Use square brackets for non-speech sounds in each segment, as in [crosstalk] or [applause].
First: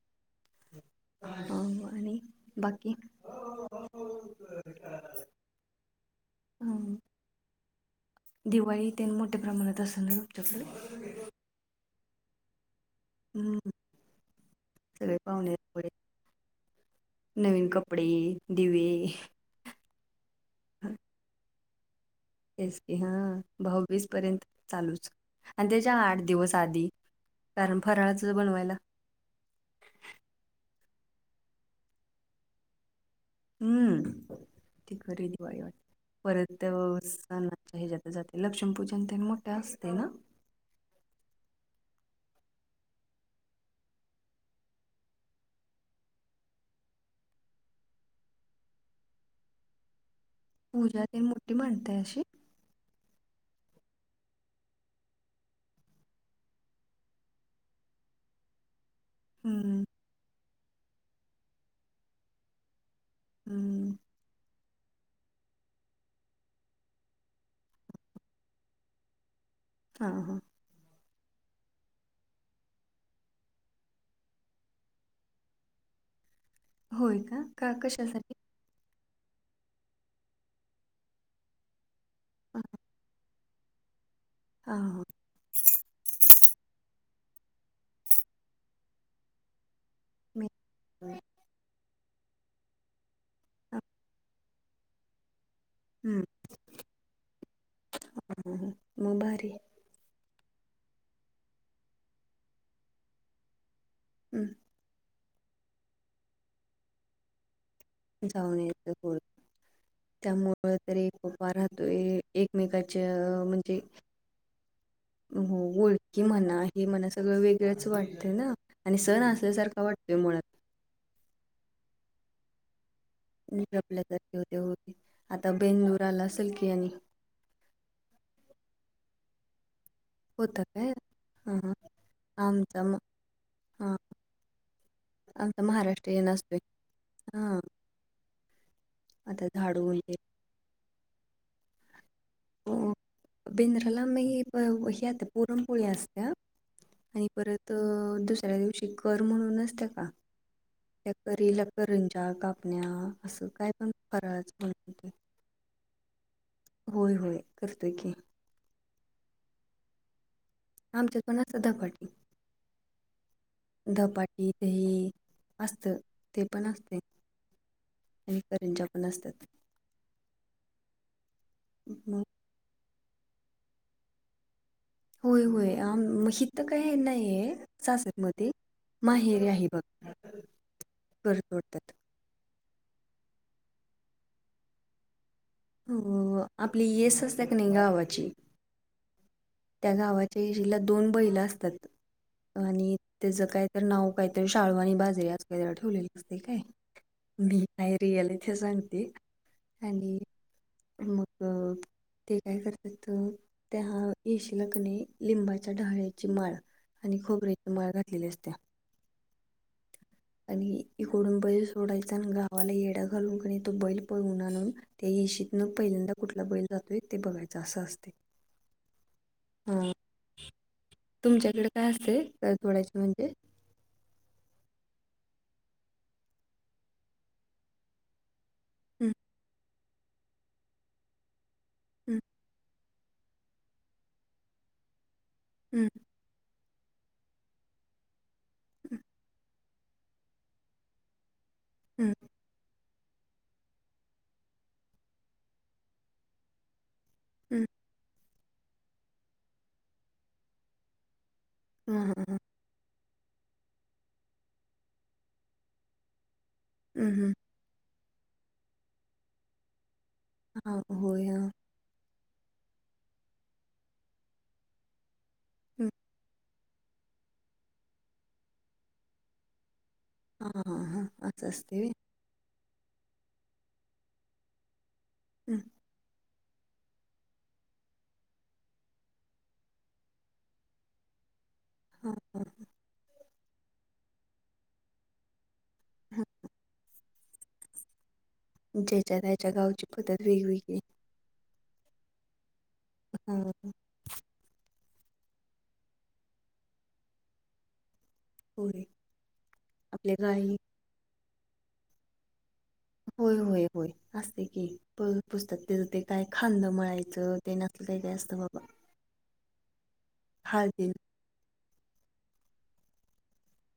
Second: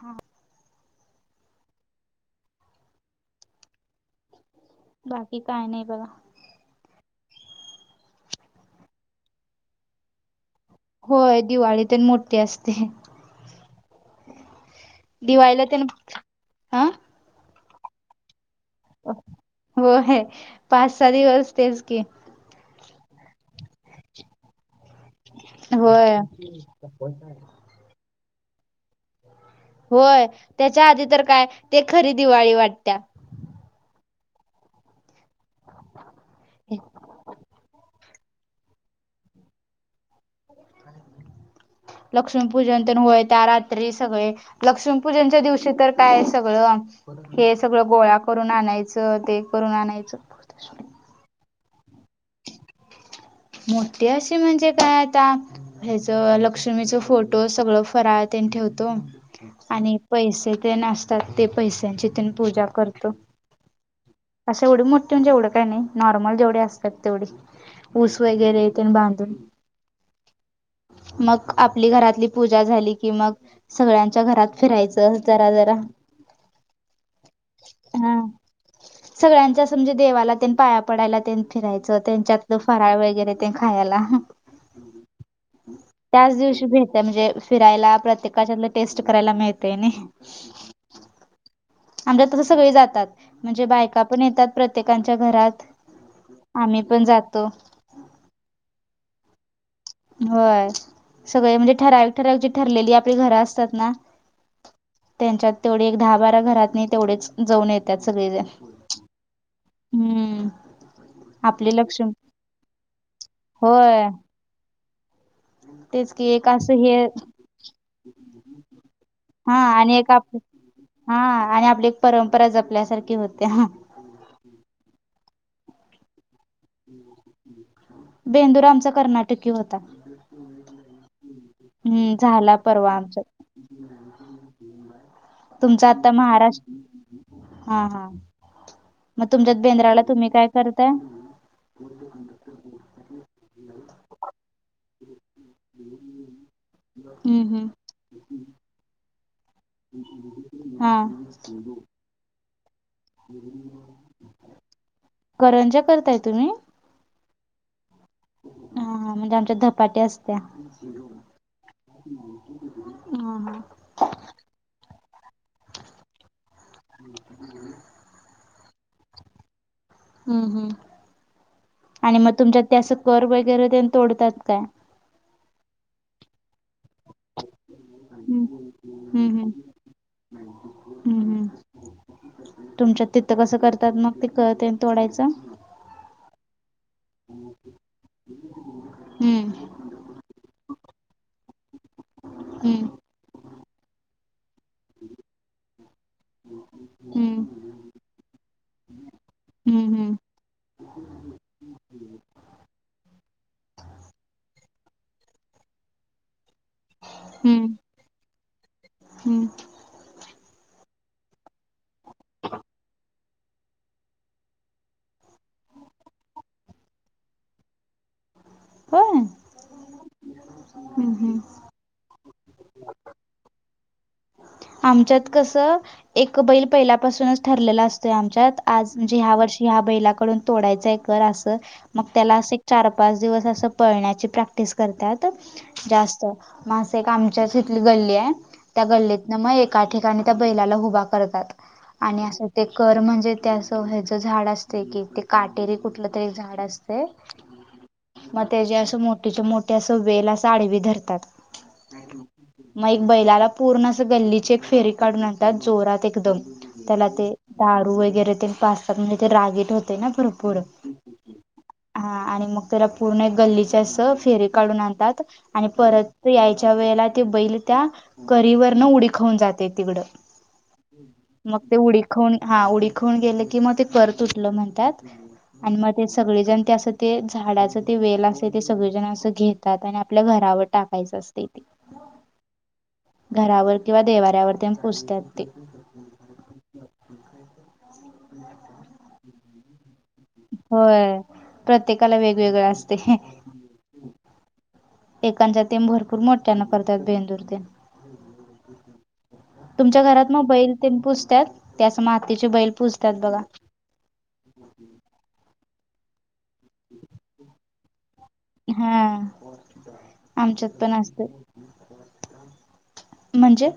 हम. हो आणि बाकी? [inaudible] बाकी काय नाही बघा. हम्म दिवाळी त्यां मोठ्या प्रमाणात असते आमच्याकडे. होय दिवाळी त मोठी असते. हम्म सगळे पाहुणे दिवाळीला आहेत तेन बरे. हा नवीन कपडे, दिवे. हो है पाच सहा दिवसतेच की. तेच की हां भाऊबीज पर्यंत. चालूच आणि त्याच्या होय आठ दिवस आधी कारण फराळाच बनवायला. होय त्याच्या आधी तर काय ते खरी दिवाळी वाटत्या. हम्म ती खरी दिवाळी वाट परत त्या [unintelligible] जात जाते लक्ष्मीपूजन तर मोठं असते ना? [inaudible] लक्ष्मीपूजन तर होय त्या रात्री सगळे लक्ष्मीपूजनच्या दिवशी तर काय आहे सगळं हे सगळं गोळा करून आणायचं ते करून आणायचं. पूजा ते मोठी म्हणतेय अशी. मोठीे असे म्हणजे काय आता हेच लक्ष्मीच फोटो सगळं फराळ तेन ठेवतो. हम्म आणि पैसे ते नासतात ते पैश्यांची तेन पूजा करतो. अम्म. अशे एवढी मोठी म्हणजे एवढं काही नाही नॉर्मल जेवढी असतात तेवढी. ऊस वेगैरे येते बांधून. हां हा. मग आपली घरातली पूजा झाली कि मग सगळ्यांच्या घरात फिरायचं जरा जरा. होय का? का हा कशासाठी? सगळ्यांच्या स मनजे देवाला त्यांनी पाया पडायला त्यांनी फिरायचं त्यांच्यात. तो फराळ वेगैरे ते खायाला. हां हां त्याच दिवशी भेट म्हणजे फिरायला प्रत्येकाच्यातल टेस्ट करायला मिळतेय नय. वेय [unintelligible] आमच्या तसं सगळे जातात. म्हणजे हम्म बायका पण येतात प्रत्येकाच्या घरात. आमी पण जातो. ह मग भारी आहे. होय सगळे म्हणजे ठराविक ठराविकची ठरलेली आपली घर असतात ना अम्. त्यांच्यात तेवढे एक दहा बारा घरातनी तेवढेच जाऊन येतात सगळेजन. जाऊन यायचं थोडं त्यामुळं तरी एक उभा राहतो ए लक्ष्मी एकमेकच्या म्हणजे होय हो तेच ओळखी की एक म्हणा असं आहे हे म्हणा सगळं वेगळंच वाटतं ना. आणि सण हा असल्यासारखा आणि एक वाटतोय आप मुळात. हा आणि आपली एक परंपरा जपल्यासारखी होती. पल्या त होते होते आता बेलूर आला सलकी आणि. बेंदूरा आमचा कर्नाटकी होता. होत का हां हां हम्म झाला परवा आमचाम आमचा हां. आमता तुमचा महाराष्ट्र आता ये न असते महाराष्ट्र हा. मग तुमच्याच बेंद्राला तुम्ही काय करताय. हो बिंद्राला मी हे पुरणपोळी असते. आणि हम्म हम्म परत दुसऱ्या दिवशी कर म्हणूनच त्याका हा त्याकरी लकरंजा कापण्या असं काय पण करायच बण करंजा करताय तुम्ही. होय होय करतोय की. हा म्हणजे आमच्या झधपाट्या असत्या. आमच्याचो ना सदा पाटील. हा हा दपाटी दही असत ते पण असते. का करंच्या पण असतात. हम्म हम् आणि मग तुमच्यात ते असं कर वगैरे ते तोडतात काय. होय होय मग श तर काय नाहीय सास. हम्म मध्ये हम्म माहेर हम्म आहे बघ हम्म हम्म करतोडतात. तुमच्यात तिथं कसं करतात मग ते कते तोडायचं. हो आपली येस असते का नाही गावाची. हम्म त्या गावाच्या इशिला दोन बैला असतात हम्म आणि. त्याचं काहीत नाव काहीतरी शाळू आणि बाजरी आज काहीत ठेवलेली. काय हम्म मी नाही रिअल इथे सांगते हम्म हम्म आणि. मग ते काय करतात त्या हा येश ला. कणे लिंबाच्या ढाळची माळ. आणि खोबऱ्याची हम्म मळ घातलेली असत्या हम्म आणि इकडून ब. थोडाण गावाला येडा घालून क तो बैल पय उन्हाळून ते इश. न पहिल्यांदा कुठला बैल जातोय ते बघायच असं असते. होय हा हम्म हम्म तुमच्याकडे काय असतेल तोडचे म्हणजे. आमच्यात कसं एक बैल पहिल्यापासूनच ठरलेलं असतोय आमच्यात आज हम्म, म्हणजे ह्या वर्षी. ह्या बैलाकडून तोडायचय कर अस मग हम्म, त्याला अस चार पाच दिवस अस पळण्याची प्रक्ट क् करतात हम्म, जास्त म एक आमच्याच इथली गल्ली आहे त्या गल्लीत एका ठिकाणी त्या बैलाला हभ करतात हं, आणि ते कर म्हणजे त्या असं ह ज झाड असते की ते काटेरी कुठलं तरी झाड असते. हम्म मग त्या ज असं मोठच्या मोठ्या अस वेला साडी बी धरतात. हम हां हां. मग एक बैलाला पूर्ण अस गल्लीची एक फेरी काढून आणतात जोरात एकदम त्याला हं, ते. हं. दारू वगैरे ते पाचतात म्हणजे ते रागीट होते ना बर. हा होय ह. हा आणि मग त्याला पूर्ण गल्लीच्या अस फेरी काढून आणतात. आणि हं. परत यायच्या वेळेला ते बैल त्या कीवरन उडीखवून जाते तिकडं. हां, हां, हां. असं मग ते असते होय? उडी खून हा उडी खून गेले की मग ते कर तुटलं म्हणतात. हं. आणि मग. ते सगळेजण ते असं ते झाडाचं ते वेल असे ते सगळेजण असं घेतात आणि आपल्या घरावर टाकतात. काहीच असतेथ ते हा ह. घरावर किंवा देवाऱ्यावर तेन पूजत्यात ते. हा. ज्याच्या त्याच्या गावची पद्धत वेगवेगळी. व्हय, प्रत्येकाला वेगवेगळं असतंय. हां, एकांचं तेम भरपूर मोठ्यानं करतेत बेंदूर ते. होय. तुमच्या आपल्या घरात मग गावी बैल तेन पूजत्यात? ते अशे मातीचे बैल पुज होय होय. होय असतंय की, प पूजत्यात त्याचं ते काय खालणं मळायचं ते न असलं काय काय असतं बा हा, आमच्यात पण हळदीनं असतं. म्हणजे?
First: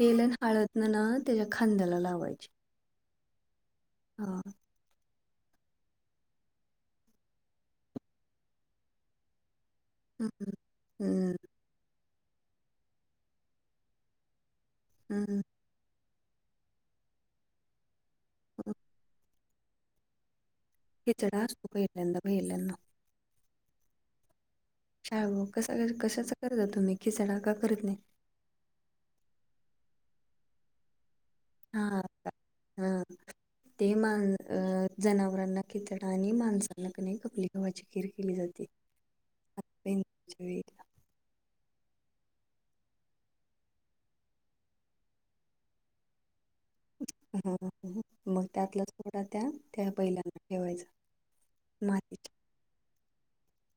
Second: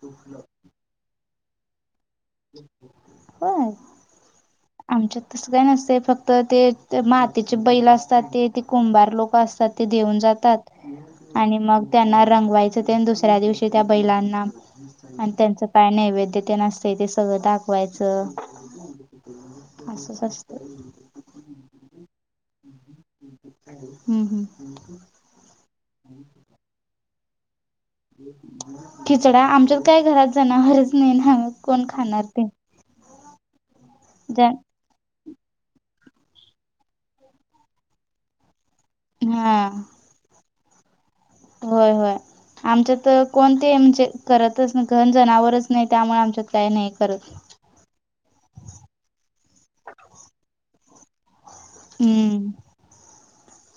तेल अन हळदनं ना त्याच्या खांद्याला लावायची. होय. हा. आमच्यात तसं काय नसतंय, फक्त ते ते मातीचे बैल असतात ते ते कुंभार लोकं असतात ते देऊन हं, हं. जातात हं, आणि मग त्यांना रंगवायचं तेन दुसऱ्या दिवशी त्या बैलांना आणि हं. त्यांचं काय नैवेद्य ते न‌ अस ते सगळं दाखवायचं, असंच असतं. हेच्या कड असतो, पहिल्यांदा पहिल्यांदा. हम्म हम्म, आवो कसा कशाचा करता तुम्ही, खिचडा का करत नाही? खिचडा आमच्यात काय घरात जनावरच नाही ना. हा कोण खाणार हा, ते हा ते मान ज अ जनावरांना खिचडा आणि माणसांना कनय खपली गव्हाची खीर केली जाते. हा [unintelligible] होय होय, आमच्यात कोणते म्हणजे करतच नाही, घन जनावरच नाही, त्यामुळे आमच्यात काही नाही करत मग त्यातला थोडा त्या त्या बैलांना ठेवायचा. माहिती हम्म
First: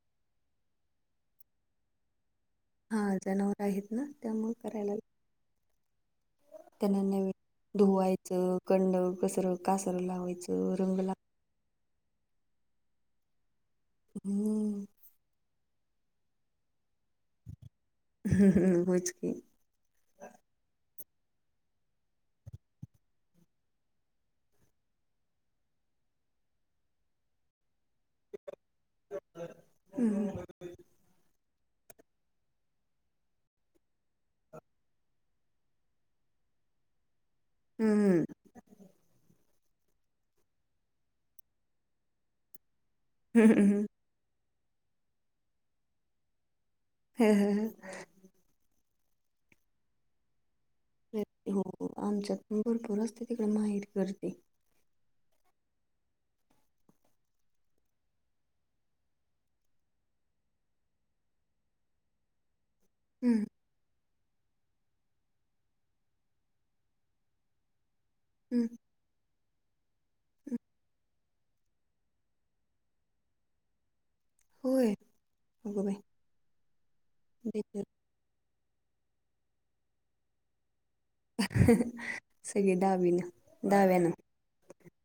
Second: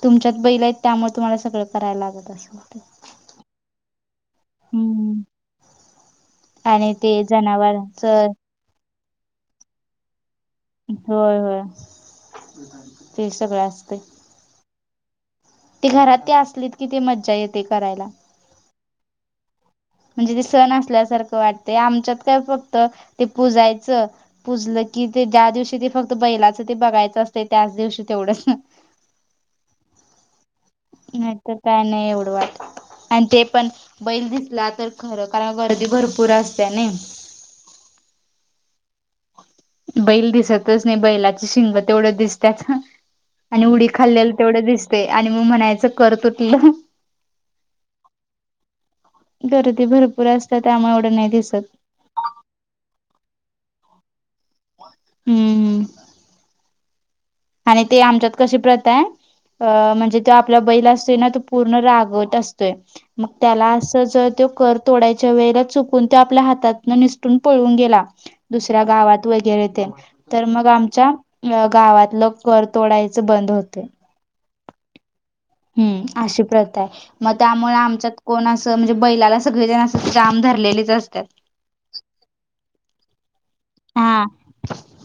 तुमच्यात बैल आहेत, त्यामुळे तुम्हाला सगळं करायला लागत असल. हा जनावर आहेत ना, त्यामुळे करायला लागतं. हम्म आणि त्यांना ते नीट जनावरांच धुवायचं कंड, कसर, कासर लावायचं. रंग ला होय होय, ते सगळ असतय. हम्म, ते घरात ते असलेत कि, ते मज्जा येते करायला. होयच की. म्हणजे ते सण असल्यासारखं वाटत आमच्यात काय फक्त ते पुजायचं पुूजलं की, ते ज्या दिवशी ते फक्त बैलाचं ते बघायचं असते त्याच दिवशी तेवढच. हम्म, नाही तर, काय नाही एवढं वाटत. आणि ते पण बैल दिसला तर, खरं कारण गर्दी भरपूर असत्या नाही. हम्म, बैल दिसतच नाही बैलाची शिंग तेवढं दिसत्यात, हम्म. आणि उडी खाल्लेल तेवढं दिसतय, आणि मग म्हणायचं कर तुटलं. [unintelligible] गर्दी भरपूर असतात, त्यामुळे एवढं नाही दिसत. आच्यात पण भरपूर असते, तिकडे माहेरी गर्दी. हम्म हम्म, आणि ते आमच्यात कशी प्रथा आहे. अ म्हणजे तो आपला बैल असतोय ना, तो पूर्ण रागवट असतोय. मग हम्म त्याला असं जर तो कर तोडायच्या वेळेला चुकून तो आपल्या हातात निसटून पळून गेला हम्म दुसऱ्या गावात. वगैरे ते, तर मग आमच्या गावातलं घर तोडायच बंद होत. होय. अगं हम्म! अशी प्रथा आहे मग बाई त्यामुळे आमच्यात. कोण असं म्हणजे बैलाला सगळेजण अस काम धरलेलेच असतात. सगळे डावी न डाव्यान. हा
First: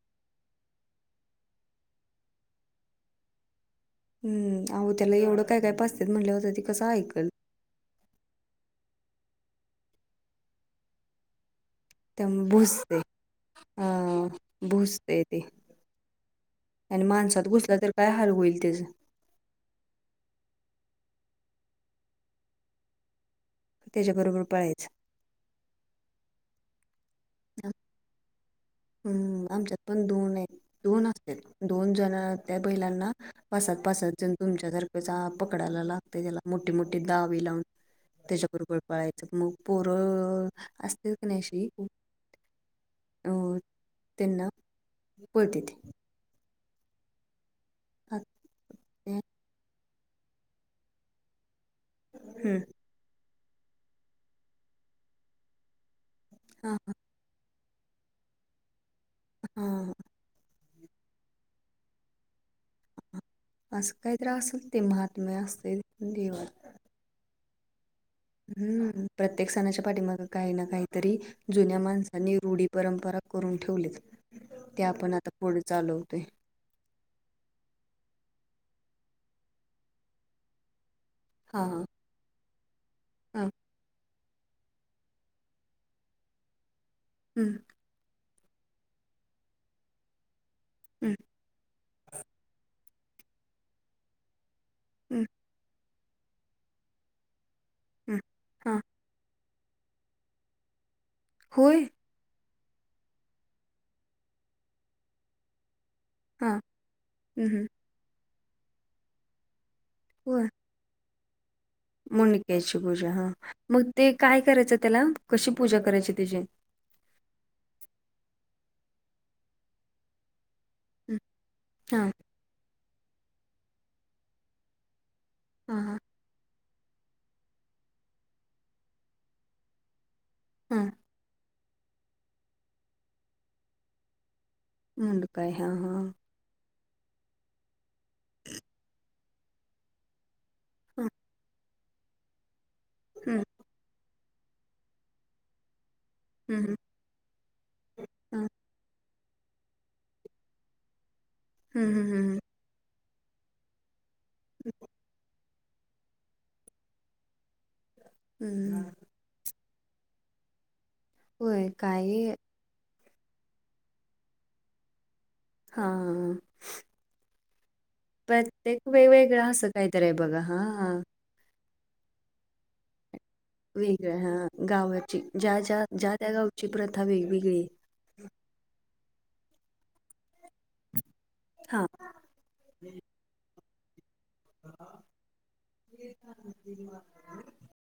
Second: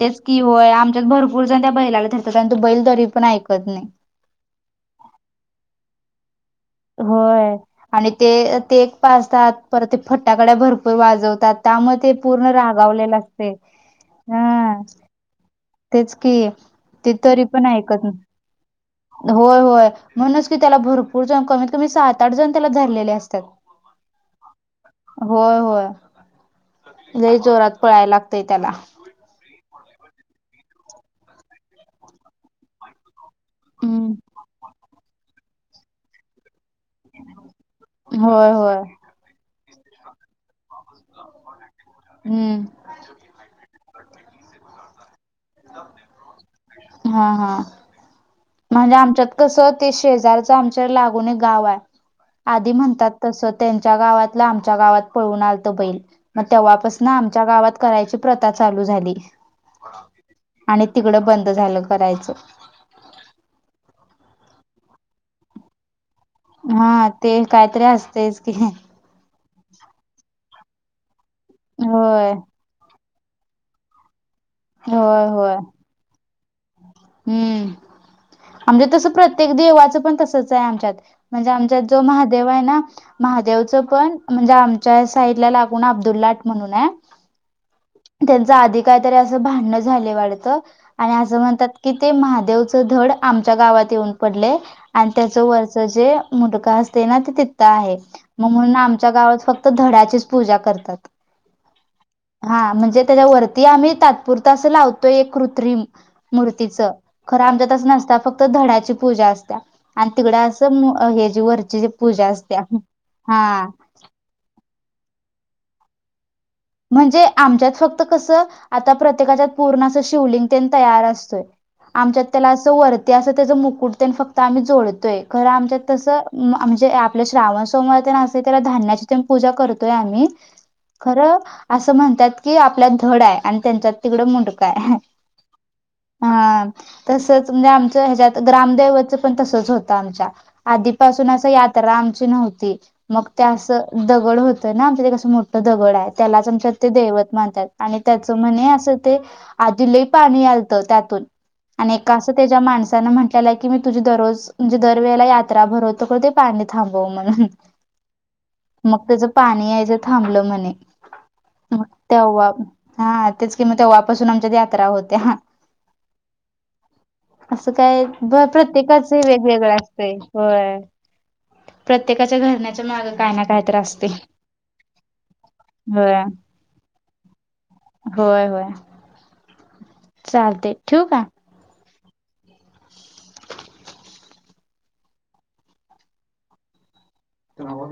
तेच कि होय, आमच्यात भरपूर जण त्या बैलाला धरत्यात आणि तो बैल तरी पण ऐकत नाही. हम्! अहो, त्याला एवढं काय काय पाजतात म्हटल्यावर तर ते, कसं ऐकल होय. आणि ते ते एक पाजतात परत ते फट्टाकड्या भरपूर वाजवतात त्यामध्ये ते पूर्ण त्यामुळे भुसतंय रागावलेलं असते. अ हम! भुसतंय ते तेच कि आणि ते तरी माणसात पण घुसला तर ऐकत न! काय हाल होईल त्याचं होय होय म्हणूनच की त्याला भरपूर जण कमीत कमी सात आठ जण त्याला धरलेले असतात. त्याच्याबरोबर पळायचं. होय होय, लई जोरात पळायला लागतंय त्याला. हम्म, आमच्यात पण दोन आहेत दोन असत दोन जण त्या बैलांना. पासात पासात हम्म जण तुमच्यासारखं जा पकडायला लागतं त्याला. मोठी मोठी दावे लावून होय होय त्याच्याबरोबर पळाय च मग पोर असतील क नाही अशी, हम्म! हो! त्यांना [unintelligible] हा, हा! ह. म्हणजे आमच्यात कसं ते शेजारच आमच्या लागुन एक गाव आहे हम्म आधी म्हणतात तस त्यांच्या गावातलं आमच्या गावात पळून आलत बैल मग हा तेव्हापास ना आमच्या गावात करायची प्रथा चालू झाली. हा हा. आणि तिकडं बंद झालं करायचं. असं काहीत असल ते महात म असते देवा हा ते कायतरी अस हम्म, प्रत्येक सणाच्या पाठीमाग काही ना काहीतरी जुन्या होय. माणसनी रूढी परंपरा करून ठेवलीत ते आपण होय आता होय पुढे चालवतोय. हम्म, आमच्या तसं प्रत्येक देवाचं पण तसच आहे आमच्यात. म्हणजे हा हा आमच्यात जो महादेव आहे ना हा महादेवच पण म्हणजे आमच्या साईड ला लागून अब्दुलाट म्हणून हाय. हम्म! त्यांच आधी काहीतरी अस भांडण झाले वाटतं हम्म आणि म्हणतात की ते महादेवच धड आमच्या गावात येऊन पडले आणि हम्म त्याच व त्याचे जे मुंडका असते ना ते तित आहे हम्म मग म्हणून हा आमच्या गावात फक्त धडाचीच पूजा करतात. होय. हा म्हणजे त्याच्या वरती आम्ही तात्पुरत असं लावतोय एक कृत्रिम हा मूर्तीचं खरं हम्म आमच्या तसं नसत फक्त धड्याची पूजा असत आणि तिकड होय अस [unintelligible] जी वर मुंडक्याची पूजा हा मग ते काय करायचं त्याला कशी पूजा करायची त्याची. म्हणजे आमच्यात फक्त कसं आता प्रत्येकाच्यात पूर्ण अस शिवलिंग, तयार हम्म. असतोय हा आमच्यात त्याला अस वरती अस त्याच मुकुटतेन फक्त आम्ही जोडतोय. खरं हा आमच्यात हा तसं, म्हणजे आपल्या श्रावण समोर असते त्याला धान्याची तेन पूजा करतोय आम्ही. हा खरं असं म्हणतात की आपल्यात धड आहे आणि त्यांच्यात तिकडं मुंडकं आहे. मुंड काय हा हा हा तसच म्हणजे आमचं ह्याच्यात ग्रामदेवचं पण तसच होतं आमच्या हा आधीपासून अस यात्रा आमची नव्हती मग हम्म तें दगड होतं ना आमच्या ते कसं मोठं दगड आहे त्यालाच हम्म आमच्या ते दैवत मानतात आणि त्याच हम्म म्हणे असं ते आदिलही पाणी आलतं त्यातून हम्म आणि हम्म एका असं हम्म त्याच्या माणसानं म्हटलेलं की मी तुझी दररोज म्हणजे दरवेळेला ता भरवत ते पाणी थांबव म्हणून हम्म मग त्याच पाणी यायचं थांबलं म्हणे होय मग काय तेव्हा हा तेच कि म तेव्हापासून आमच्या यात्रा होते हा हा असं काय प्रत्येकाच हे वेगवेगळा असं वेगवेगळं काहीतरी असतंय आहे बघा हो हां हां प्रत्येकाच्या घरण्याच्या माग काय ना काय त्रासतील वेगळं हां गावाची ज्या ज्या ज्या त्या गावची प्रथा वेगवेगळी होय होय चालते ठीक आहे हा ह [inaudible]